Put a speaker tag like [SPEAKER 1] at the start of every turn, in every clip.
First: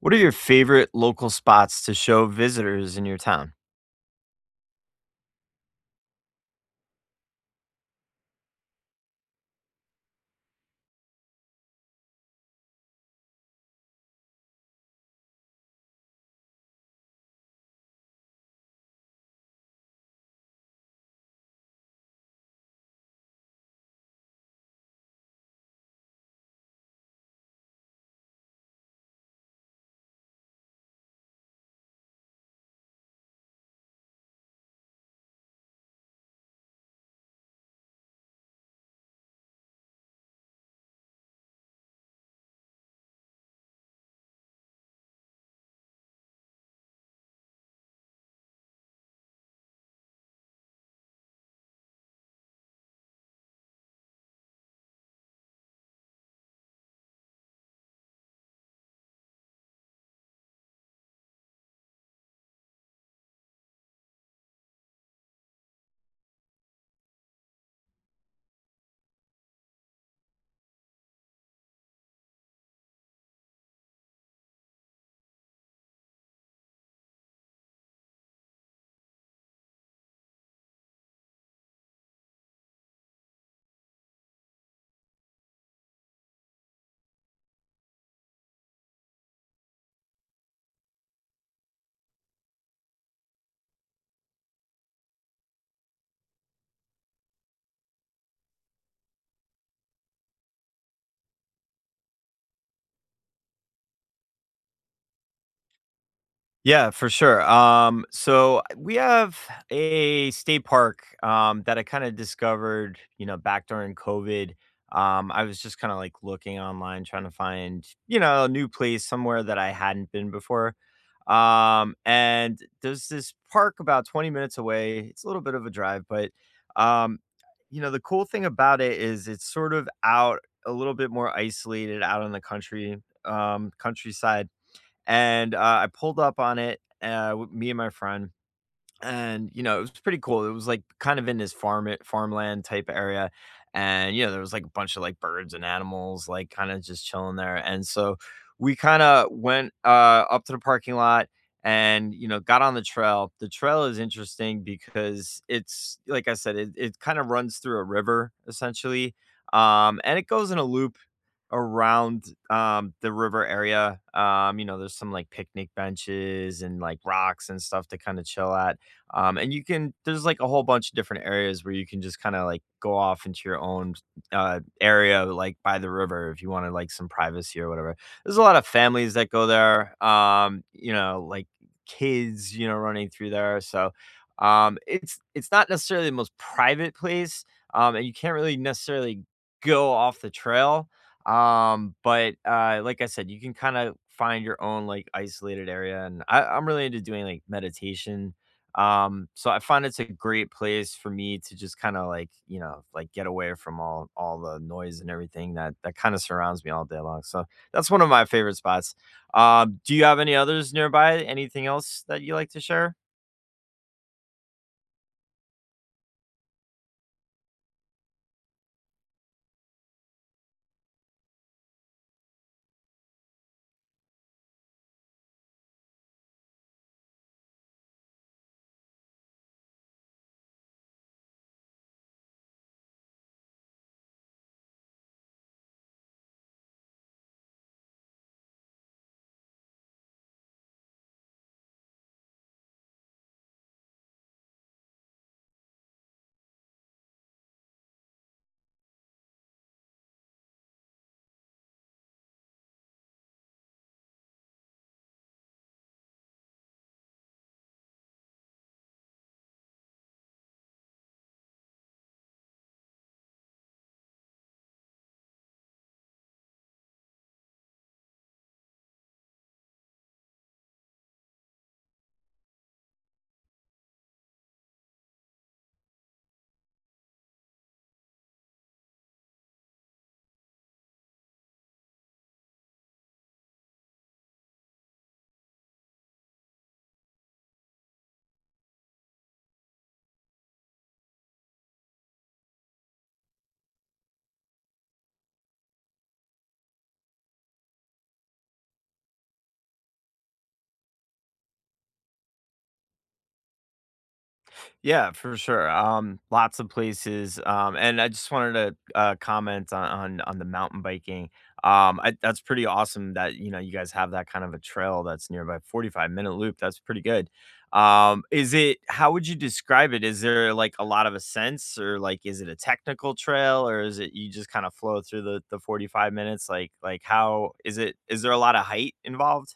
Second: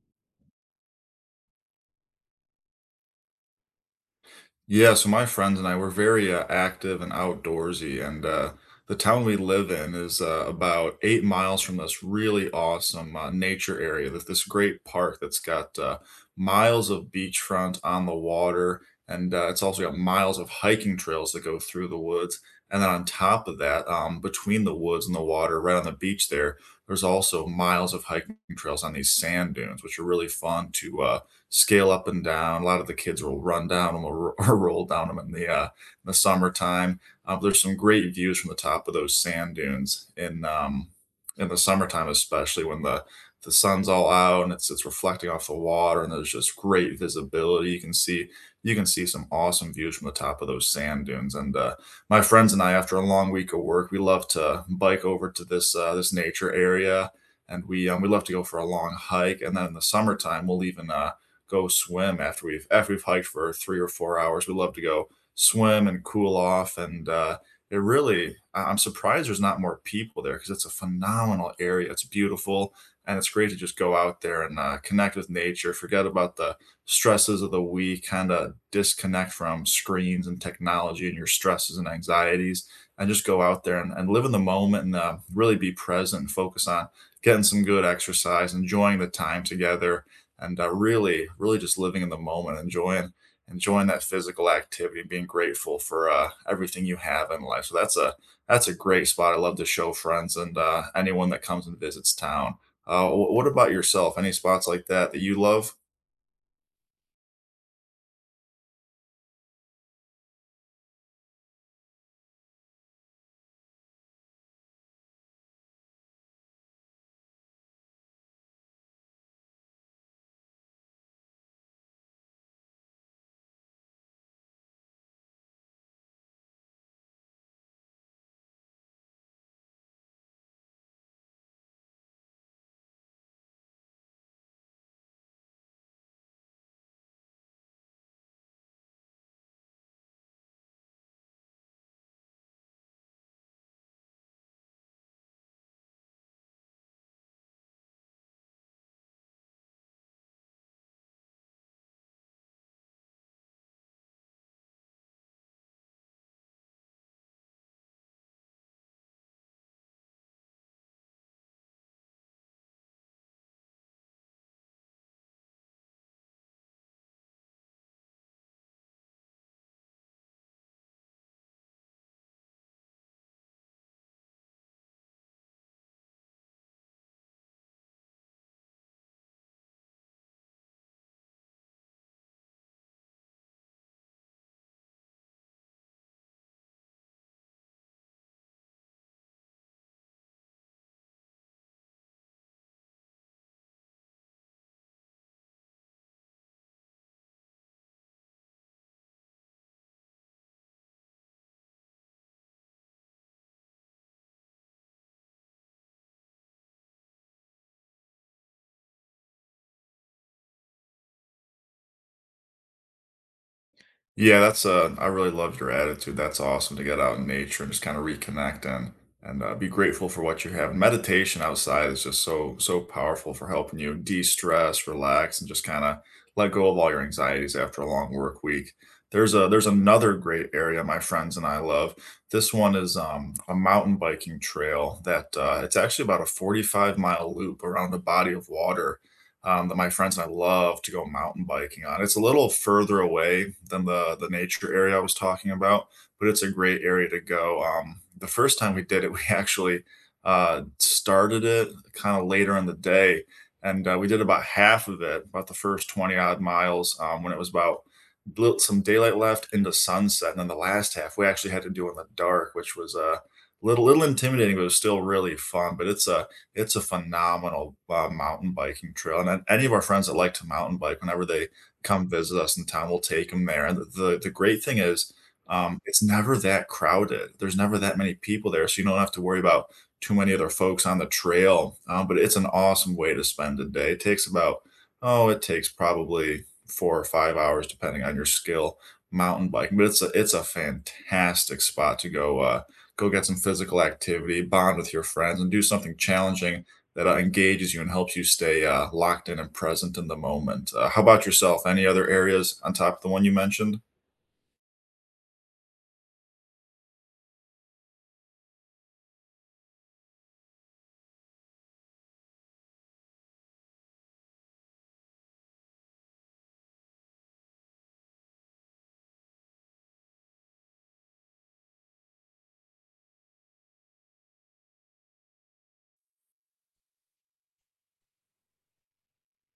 [SPEAKER 1] What are your favorite local spots to show visitors in your town?
[SPEAKER 2] Yeah, so my friends and I were very active and outdoorsy, and the town we live in is about 8 miles from this really awesome nature area. That's this great park that's got miles of beachfront on the water, and it's also got miles of hiking trails that go through the woods. And then on top of that, between the woods and the water, right on the beach there, there's also miles of hiking trails on these sand dunes, which are really fun to scale up and down. A lot of the kids will run down them or roll down them in the summertime. There's some great views from the top of those sand dunes in the summertime, especially when the sun's all out and it's reflecting off the water and there's just great visibility. You can see some awesome views from the top of those sand dunes. And My friends and I, after a long week of work, we love to bike over to this nature area, and we love to go for a long hike. And then in the summertime, we'll even go swim after we've hiked for 3 or 4 hours. We love to go swim and cool off, and it really am surprised there's not more people there because it's a phenomenal area. It's beautiful, and it's great to just go out there and connect with nature. Forget about the stresses of the week. Kind of disconnect from screens and technology and your stresses and anxieties, and just go out there and live in the moment and really be present and focus on getting some good exercise, enjoying the time together and really, really just living in the moment, enjoying that physical activity, being grateful for everything you have in life. So that's a great spot. I love to show friends and anyone that comes and visits town. What about yourself? Any spots like that that you love?
[SPEAKER 1] Yeah, for sure. So we have a state park that I kind of discovered, you know, back during COVID. I was just kind of like looking online, trying to find, you know, a new place somewhere that I hadn't been before. And there's this park about 20 minutes away. It's a little bit of a drive, but, um, you know, the cool thing about it is it's sort of out a little bit more isolated out in the country, countryside and, I pulled up on it, me and my friend, and you know, it was pretty cool. It was like kind of in this farmland type area, and you know, there was like a bunch of like birds and animals like kind of just chilling there. And so we kind of went up to the parking lot, and you know, got on the trail. The trail is interesting because, it's like I said, it kind of runs through a river essentially. And it goes in a loop around the river area. You know, there's some like picnic benches and like rocks and stuff to kind of chill at. And you can, there's like a whole bunch of different areas where you can just kinda like go off into your own, area, like, by the river if you wanted, like, some privacy or whatever. There's a lot of families that go there, you know, like, kids, you know, running through there, so, it's not necessarily the most private place, and you can't really necessarily go off the trail, like I said, you can kinda find your own, like, isolated area, and I'm really into doing, like, meditation, so I find it's a great place for me to just kind of like, you know, like get away from all the noise and everything that kind of surrounds me all day long. So that's one of my favorite spots. Do you have any others nearby? Anything else that you like to share?
[SPEAKER 2] Yeah, that's I really loved your attitude. That's awesome to get out in nature and just kind of reconnect and be grateful for what you have. Meditation outside is just so powerful for helping you de-stress, relax, and just kind of let go of all your anxieties after a long work week. There's another great area my friends and I love. This one is a mountain biking trail that it's actually about a 45-mile loop around a body of water that my friends and I love to go mountain biking on. It's a little further away than the nature area I was talking about, but it's a great area to go. The first time we did it, we actually started it kind of later in the day, and we did about half of it, about the first 20 odd miles, when it was about some daylight left into sunset, and then the last half we actually had to do in the dark, which was a little intimidating, but it was still really fun. But it's a phenomenal mountain biking trail, and any of our friends that like to mountain bike, whenever they come visit us in town, we'll take them there. And the great thing is, it's never that crowded. There's never that many people there, so you don't have to worry about too many other folks on the trail. But it's an awesome way to spend a day. It takes about oh, it takes probably 4 or 5 hours depending on your skill mountain biking, but it's a fantastic spot to go go get some physical activity, bond with your friends, and do something challenging that engages you and helps you stay locked in and present in the moment. How about yourself? Any other areas on top of the one you mentioned?
[SPEAKER 1] Yeah, for sure. Lots of places. And I just wanted to comment on, on the mountain biking. That's pretty awesome that, you know, you guys have that kind of a trail that's nearby. 45 minute loop. That's pretty good. Is it? How would you describe it? Is there like a lot of ascents, or like is it a technical trail, or is it you just kind of flow through the 45 minutes? Like how is it? Is there a lot of height involved?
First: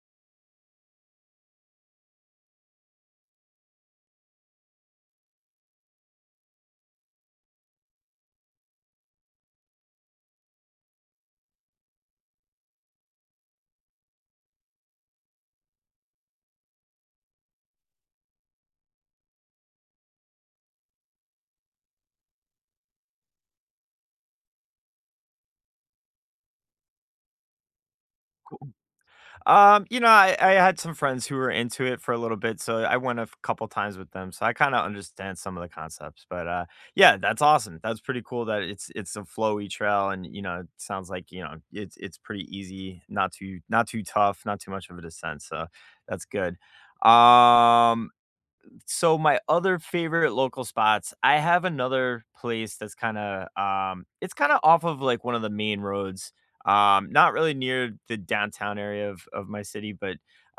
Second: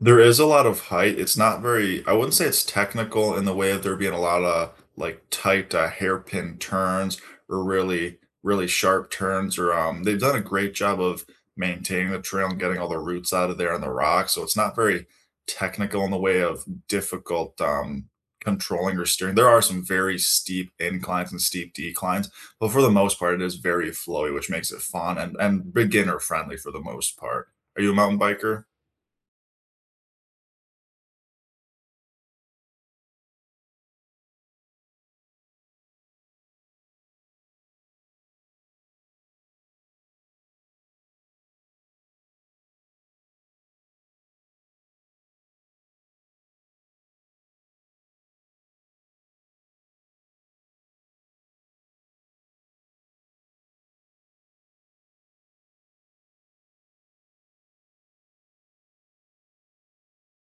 [SPEAKER 2] There is a lot of height. It's not very, I wouldn't say it's technical in the way of there being a lot of like tight hairpin turns or really, really sharp turns. Or They've done a great job of maintaining the trail and getting all the roots out of there on the rock. So it's not very technical in the way of difficult controlling or steering. There are some very steep inclines and steep declines, but for the most part, it is very flowy, which makes it fun and beginner friendly for the most part. Are you a mountain biker?
[SPEAKER 1] I had some friends who were into it for a little bit, so I went couple times with them. So I kind of understand some of the concepts. But yeah, that's awesome. That's pretty cool that it's a flowy trail, and you know, it sounds like, you know, it's pretty easy, not too tough, not too much of a descent. So that's good. Um so my other favorite local spots, I have another place that's kinda, it's kinda off of, like, one of the main roads, not really near the downtown area of my city, but,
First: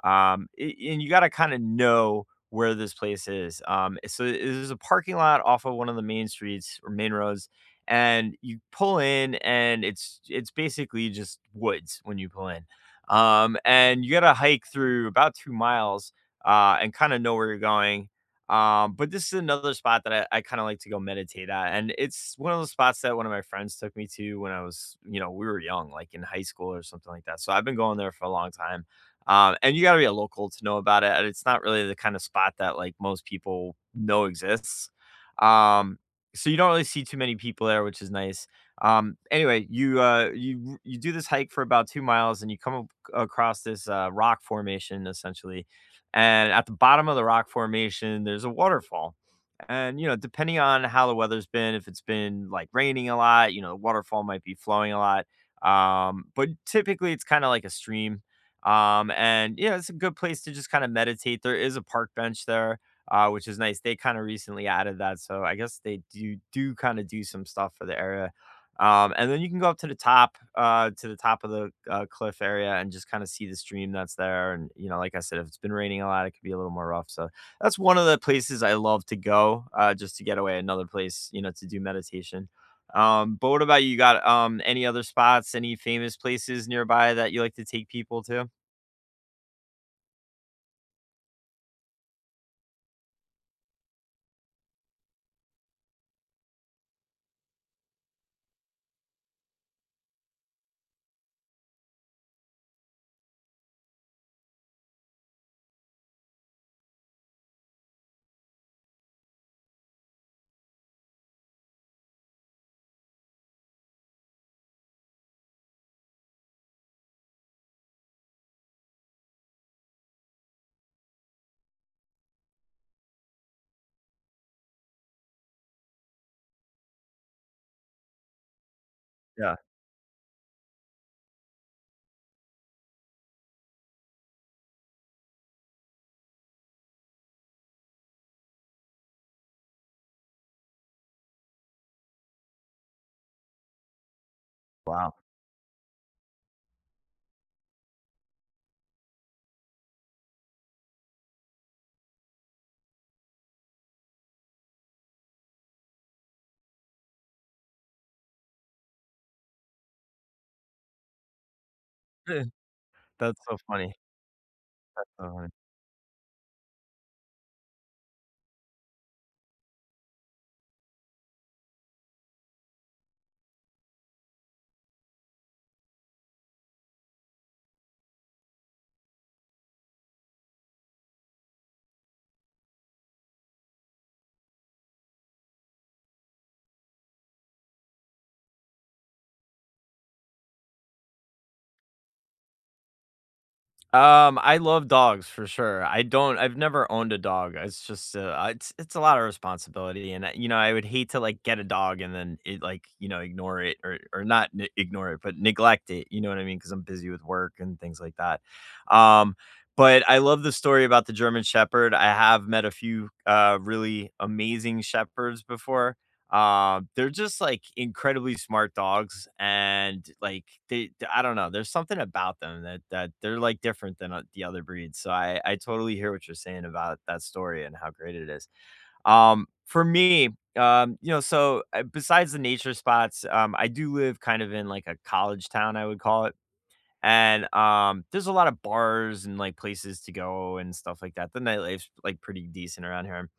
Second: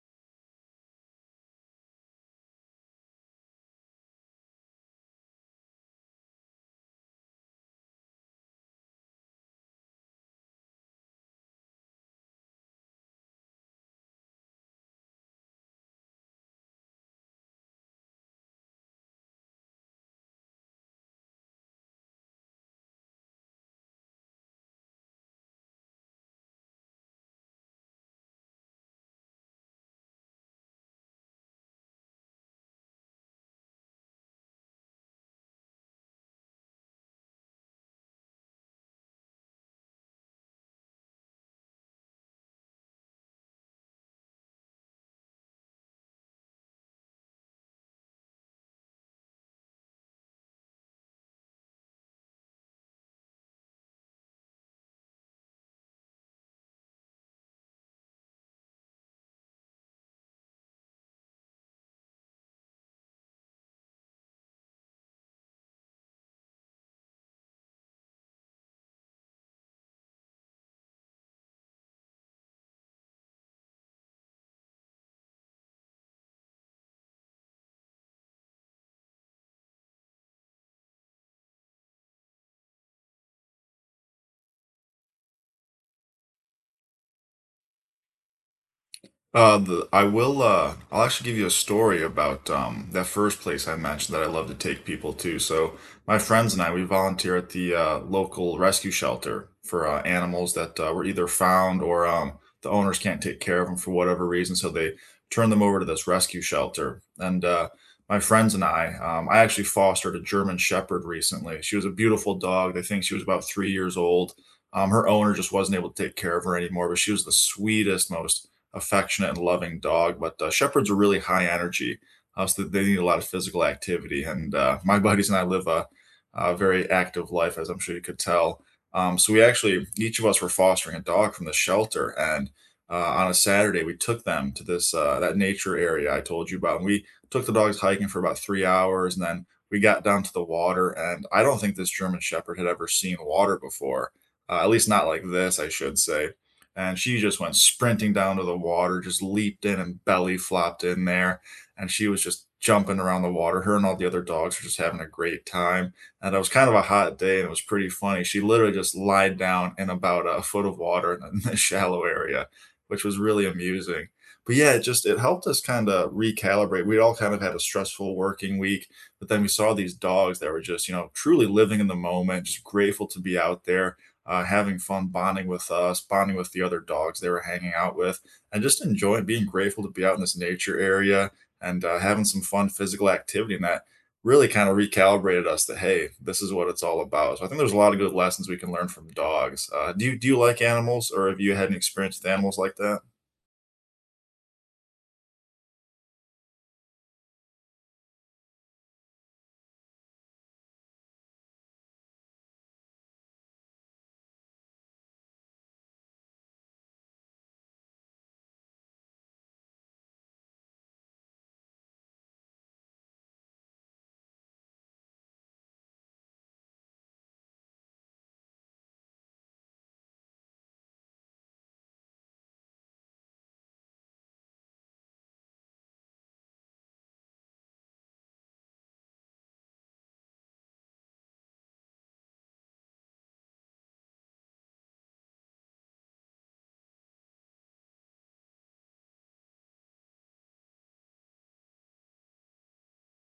[SPEAKER 1] I and you gotta kinda know where this place is, there's a parking lot off of one of the main streets or main roads, and you pull in, and it's basically just woods when you pull in, and you gotta hike through about 2 miles, and kinda know where you're going. But this is another spot that I kind of like to go meditate at. And it's one of those spots that one of my friends took me to when I was, you know, we were young, like in high school or something like that. So I've been going there for a long time. And you got to be a local to know about it. And it's not really the kind of spot that, like, most people know exists. Um, so you don't really see too many people there, which is nice. Anyway, you do this hike for about 2 miles, and across this rock formation essentially, and at the bottom of the rock formation, there's a waterfall. And, you know, depending on how the weather's been, if it's been like raining a lot, you know, the waterfall might be flowing a lot. But typically it's kind of like a stream. And yeah, it's a good place to just kind of meditate. There is a park bench there, which is nice. They kind of recently added that. So I guess they do kind of do some stuff for the area. And then you can go up to the top of the, cliff area, and just kinda see the stream that's there, and, you know, like I said, if it's been raining a lot, it could be a little more rough. So that's one of the places I love to go, just to get away, another place, you know, to do meditation. But what about you? You got, any other spots, any famous places nearby that you like to take people to?
[SPEAKER 2] I will, I'll actually give you a story about that first place I mentioned that I love to take people to. So, my friends and I, we volunteer at the local rescue shelter for animals that were either found or the owners can't take care of them for whatever reason. So, they turn them over to this rescue shelter. And My friends and I actually fostered a German Shepherd recently. She was a beautiful dog. They think she was about 3 years old. Her owner just wasn't able to take care of her anymore, but she was the sweetest, most affectionate and loving dog, but shepherds are really high energy, so they need a lot of physical activity. And my buddies and I live a very active life, as I'm sure you could tell. So we
[SPEAKER 1] Yeah.
[SPEAKER 2] actually, each of us were fostering a dog from the shelter, and on a Saturday we took them to this that nature area I told you about, and we took the dogs hiking for about 3 hours, and then we got down to the water. And I don't think this German Shepherd had ever seen water before, at least not
[SPEAKER 1] Wow.
[SPEAKER 2] like this, I should say, and she just went sprinting down to the water, just leaped in and belly flopped in there. And she was just jumping around the water. Her and all the other dogs were just having a great time. And it was kind of a hot day and it was pretty funny. She literally just lied down in about a foot of water in the shallow area, which was
[SPEAKER 1] That's
[SPEAKER 2] really
[SPEAKER 1] so funny.
[SPEAKER 2] amusing. But yeah, it just
[SPEAKER 1] That's
[SPEAKER 2] it
[SPEAKER 1] so
[SPEAKER 2] helped
[SPEAKER 1] funny.
[SPEAKER 2] us kind of recalibrate. We all kind of had a stressful working week, but then we saw these dogs that were just, you know, truly living in the moment, just grateful to be out there having fun bonding with us, bonding with the other dogs they were hanging out with, and just enjoying being grateful to be out in this nature area and having some fun physical activity. And that really kind of recalibrated us that hey, this is what it's all about. So I think there's a lot of good lessons we can learn from dogs. Do you like animals, or have you had an experience with animals like that?
[SPEAKER 1] I love dogs for sure. I've never owned a dog. It's just it's a lot of responsibility, and I, you know, I would hate to like get a dog and then it like, you know, ignore it, or not n- ignore it, but neglect it, you know what I mean? Cuz I'm busy with work and things like that. Um, but I love the story about the German shepherd. I have met a few really amazing shepherds before. They're just like incredibly smart dogs, and like I don't know, there's something about them that they're like different than the other breeds. So I totally hear what you're saying about that story and how great it is. For me, you know, so besides the nature spots, I do live kind of in like a college town, I would call it, and, there's a lot of bars and, like, places to go and stuff like that. The nightlife's, like, pretty decent around here.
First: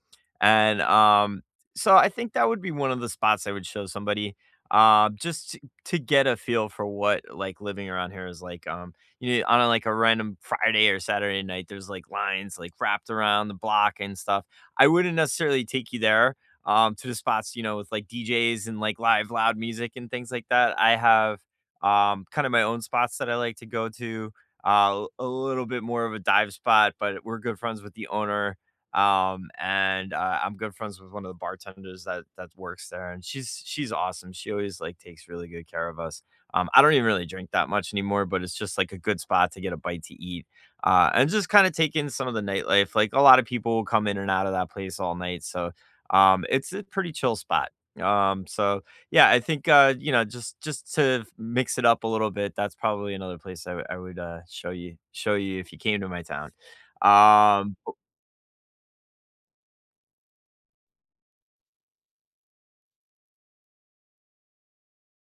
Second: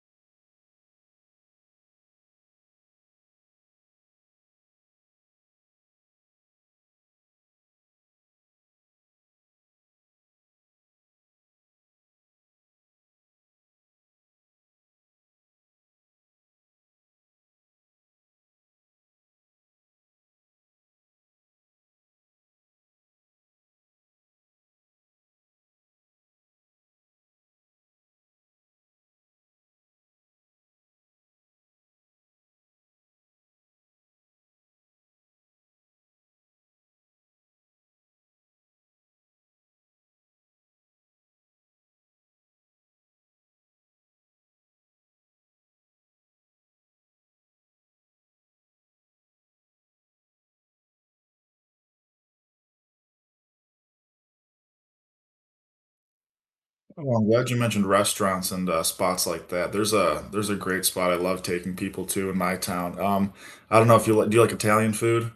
[SPEAKER 1] And, um, so I think that would be one of the spots I would show somebody, just to get a feel for what, like, living around here is like. You know, on a, like, a random Friday or Saturday night, there's, like, lines, like, wrapped around the block and stuff. I wouldn't necessarily take you there, to the spots, you know, with, like, DJs and, like, live loud music and things like that. I have kind of my own spots that I like to go to. A little bit more of a dive spot, but we're good friends with the owner, and I'm good friends with one of the bartenders that works there, and she's awesome. She always like takes really good care of us. I don't even really drink that much anymore, but it's just like a good spot to get a bite to eat, and just kind of take in some of the nightlife. Like, a lot of people will come in and out of that place all night, so it's a pretty chill spot. So yeah, I think, you know, just to mix it up a little bit, that's probably another place I would, show you if you came to my town.
[SPEAKER 2] Well, I'm glad you
[SPEAKER 1] Um,
[SPEAKER 2] mentioned restaurants and spots like that. There's a great spot I love taking people to in my town. I don't know if do you like Italian food?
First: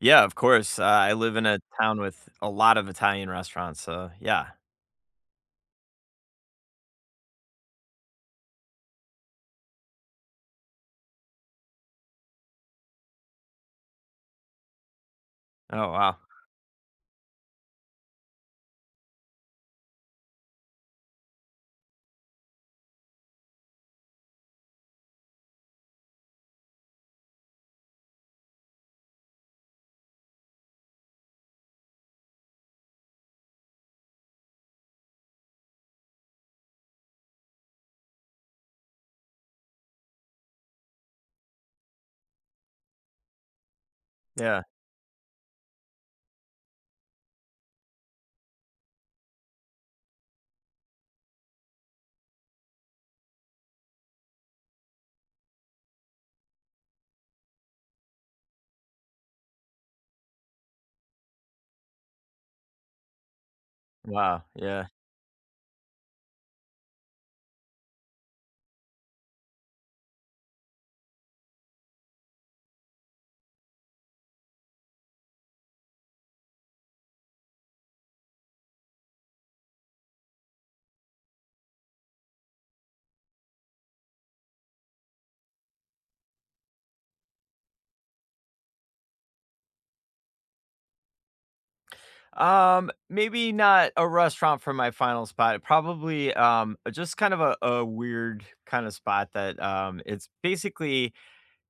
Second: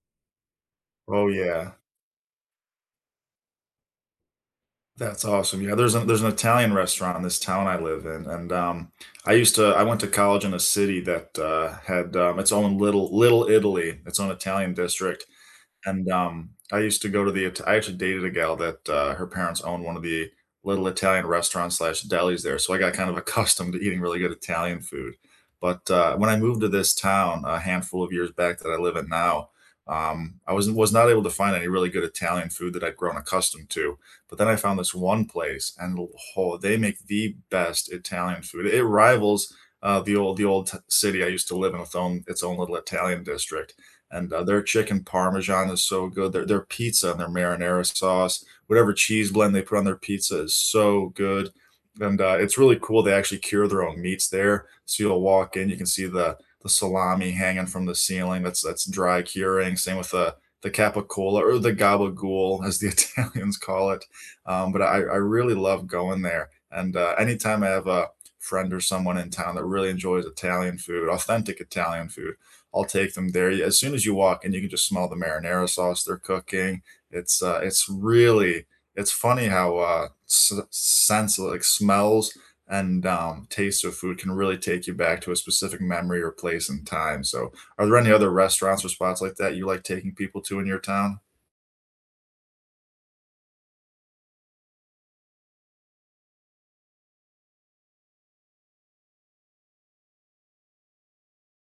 [SPEAKER 1] yeah, of course, I
[SPEAKER 2] Oh
[SPEAKER 1] live in a
[SPEAKER 2] yeah.
[SPEAKER 1] town with a lot of Italian restaurants, so yeah.
[SPEAKER 2] That's awesome. Yeah, there's an Italian restaurant in this town I live in, and I went to college in a city that had its own little Little Italy, its own Italian district,
[SPEAKER 1] Oh,
[SPEAKER 2] and,
[SPEAKER 1] wow.
[SPEAKER 2] I used to go to the It I actually dated a gal that, her parents owned one of the little Italian restaurants slash delis there, so I got kind of accustomed to eating really good Italian food. But, when I moved to this town a handful of years back that I live in now, I was not able to find any really good Italian food that I'd grown accustomed to, but then I found this one place, and oh, they make the best Italian food. It rivals, the old t city I used to live in with own its own little Italian district, and their
[SPEAKER 1] Yeah.
[SPEAKER 2] chicken parmesan is so good. Their pizza and their marinara sauce, whatever cheese blend they put on their pizza, is so good. And it's really cool. They actually cure their own meats there. So you'll walk in, you can see the salami hanging from the ceiling. That's dry curing. Same with the capicola or the gabagool, as the Italians call it.
[SPEAKER 1] Wow,
[SPEAKER 2] But
[SPEAKER 1] yeah.
[SPEAKER 2] I really love going there. And anytime I have a friend or someone in town that really enjoys Italian food, authentic Italian food, I'll take them there. As soon as you walk in, you can just smell the marinara sauce they're cooking. It's uh, it's really it's funny how sense like smells and taste of food can really take you back to a specific memory or place and time. So, are there any other restaurants or spots like that you like taking people to in your town?
[SPEAKER 1] Maybe not a restaurant for my final spot, probably, just kind of a weird kinda spot that, it's basically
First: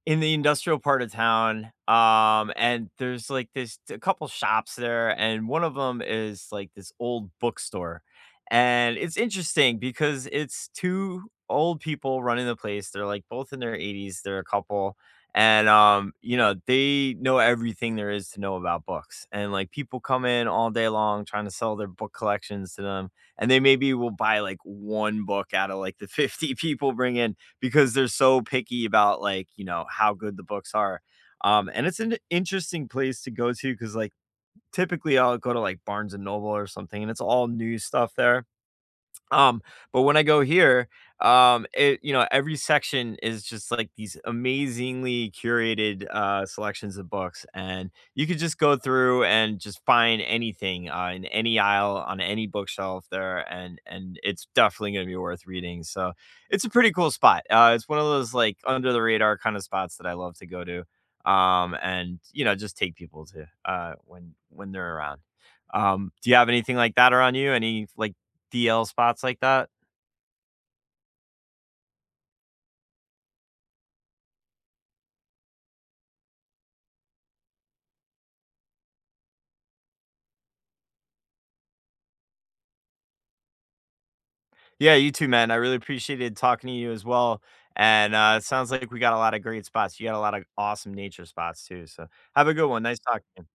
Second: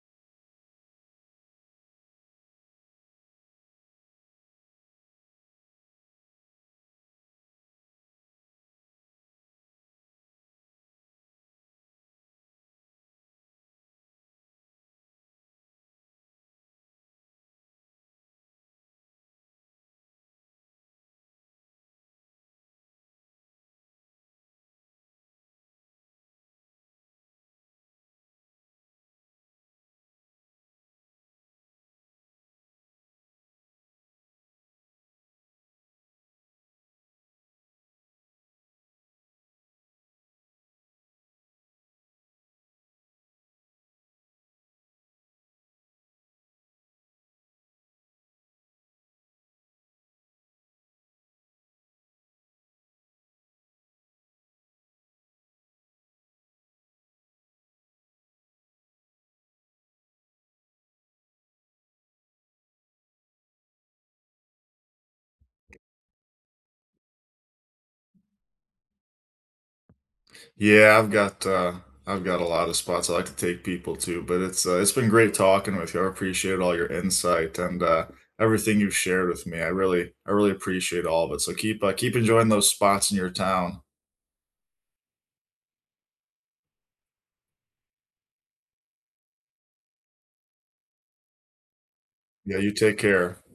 [SPEAKER 1] in the industrial part of town, and there's, like, this a couple shops there, and one of them is, like, this old bookstore, and it's interesting because it's 2 old people running the place, they're, like, both in their 80s, they're a couple, and, you know, they know everything there is to know about books, and, like, people come in all day long trying to sell their book collections to them, and they maybe will buy, like, 1 book out of, like, the 50 people bring in, because they're so picky about, like, you know, how good the books are. And it's an interesting place to go to because, like, typically I'll go to like Barnes and Noble or something, and it's all new stuff there. Um, but when I go here, it you know, every section is just like these amazingly curated selections of books, and you could just go through and just find anything in any aisle on any bookshelf there, and it's definitely gonna be worth reading. So it's a pretty cool spot. It's one of those like under the radar kind of spots that I love to go to. And you know, just take people to when they're around. Do you have anything like that around you? Any like DL spots like that?
[SPEAKER 2] Yeah, I've got a lot of spots I like to take people to, but it's been great talking with you. I appreciate all your insight and everything you've shared with me. I really appreciate all of it. So keep keep enjoying those spots in your town.
[SPEAKER 1] Yeah, you too, man. I really appreciated talking to you as well. And it sounds like we got a lot of great spots. You got a lot of awesome nature spots too. So have a
[SPEAKER 2] Yeah,
[SPEAKER 1] good
[SPEAKER 2] you
[SPEAKER 1] one.
[SPEAKER 2] take
[SPEAKER 1] Nice talking
[SPEAKER 2] care.
[SPEAKER 1] to you.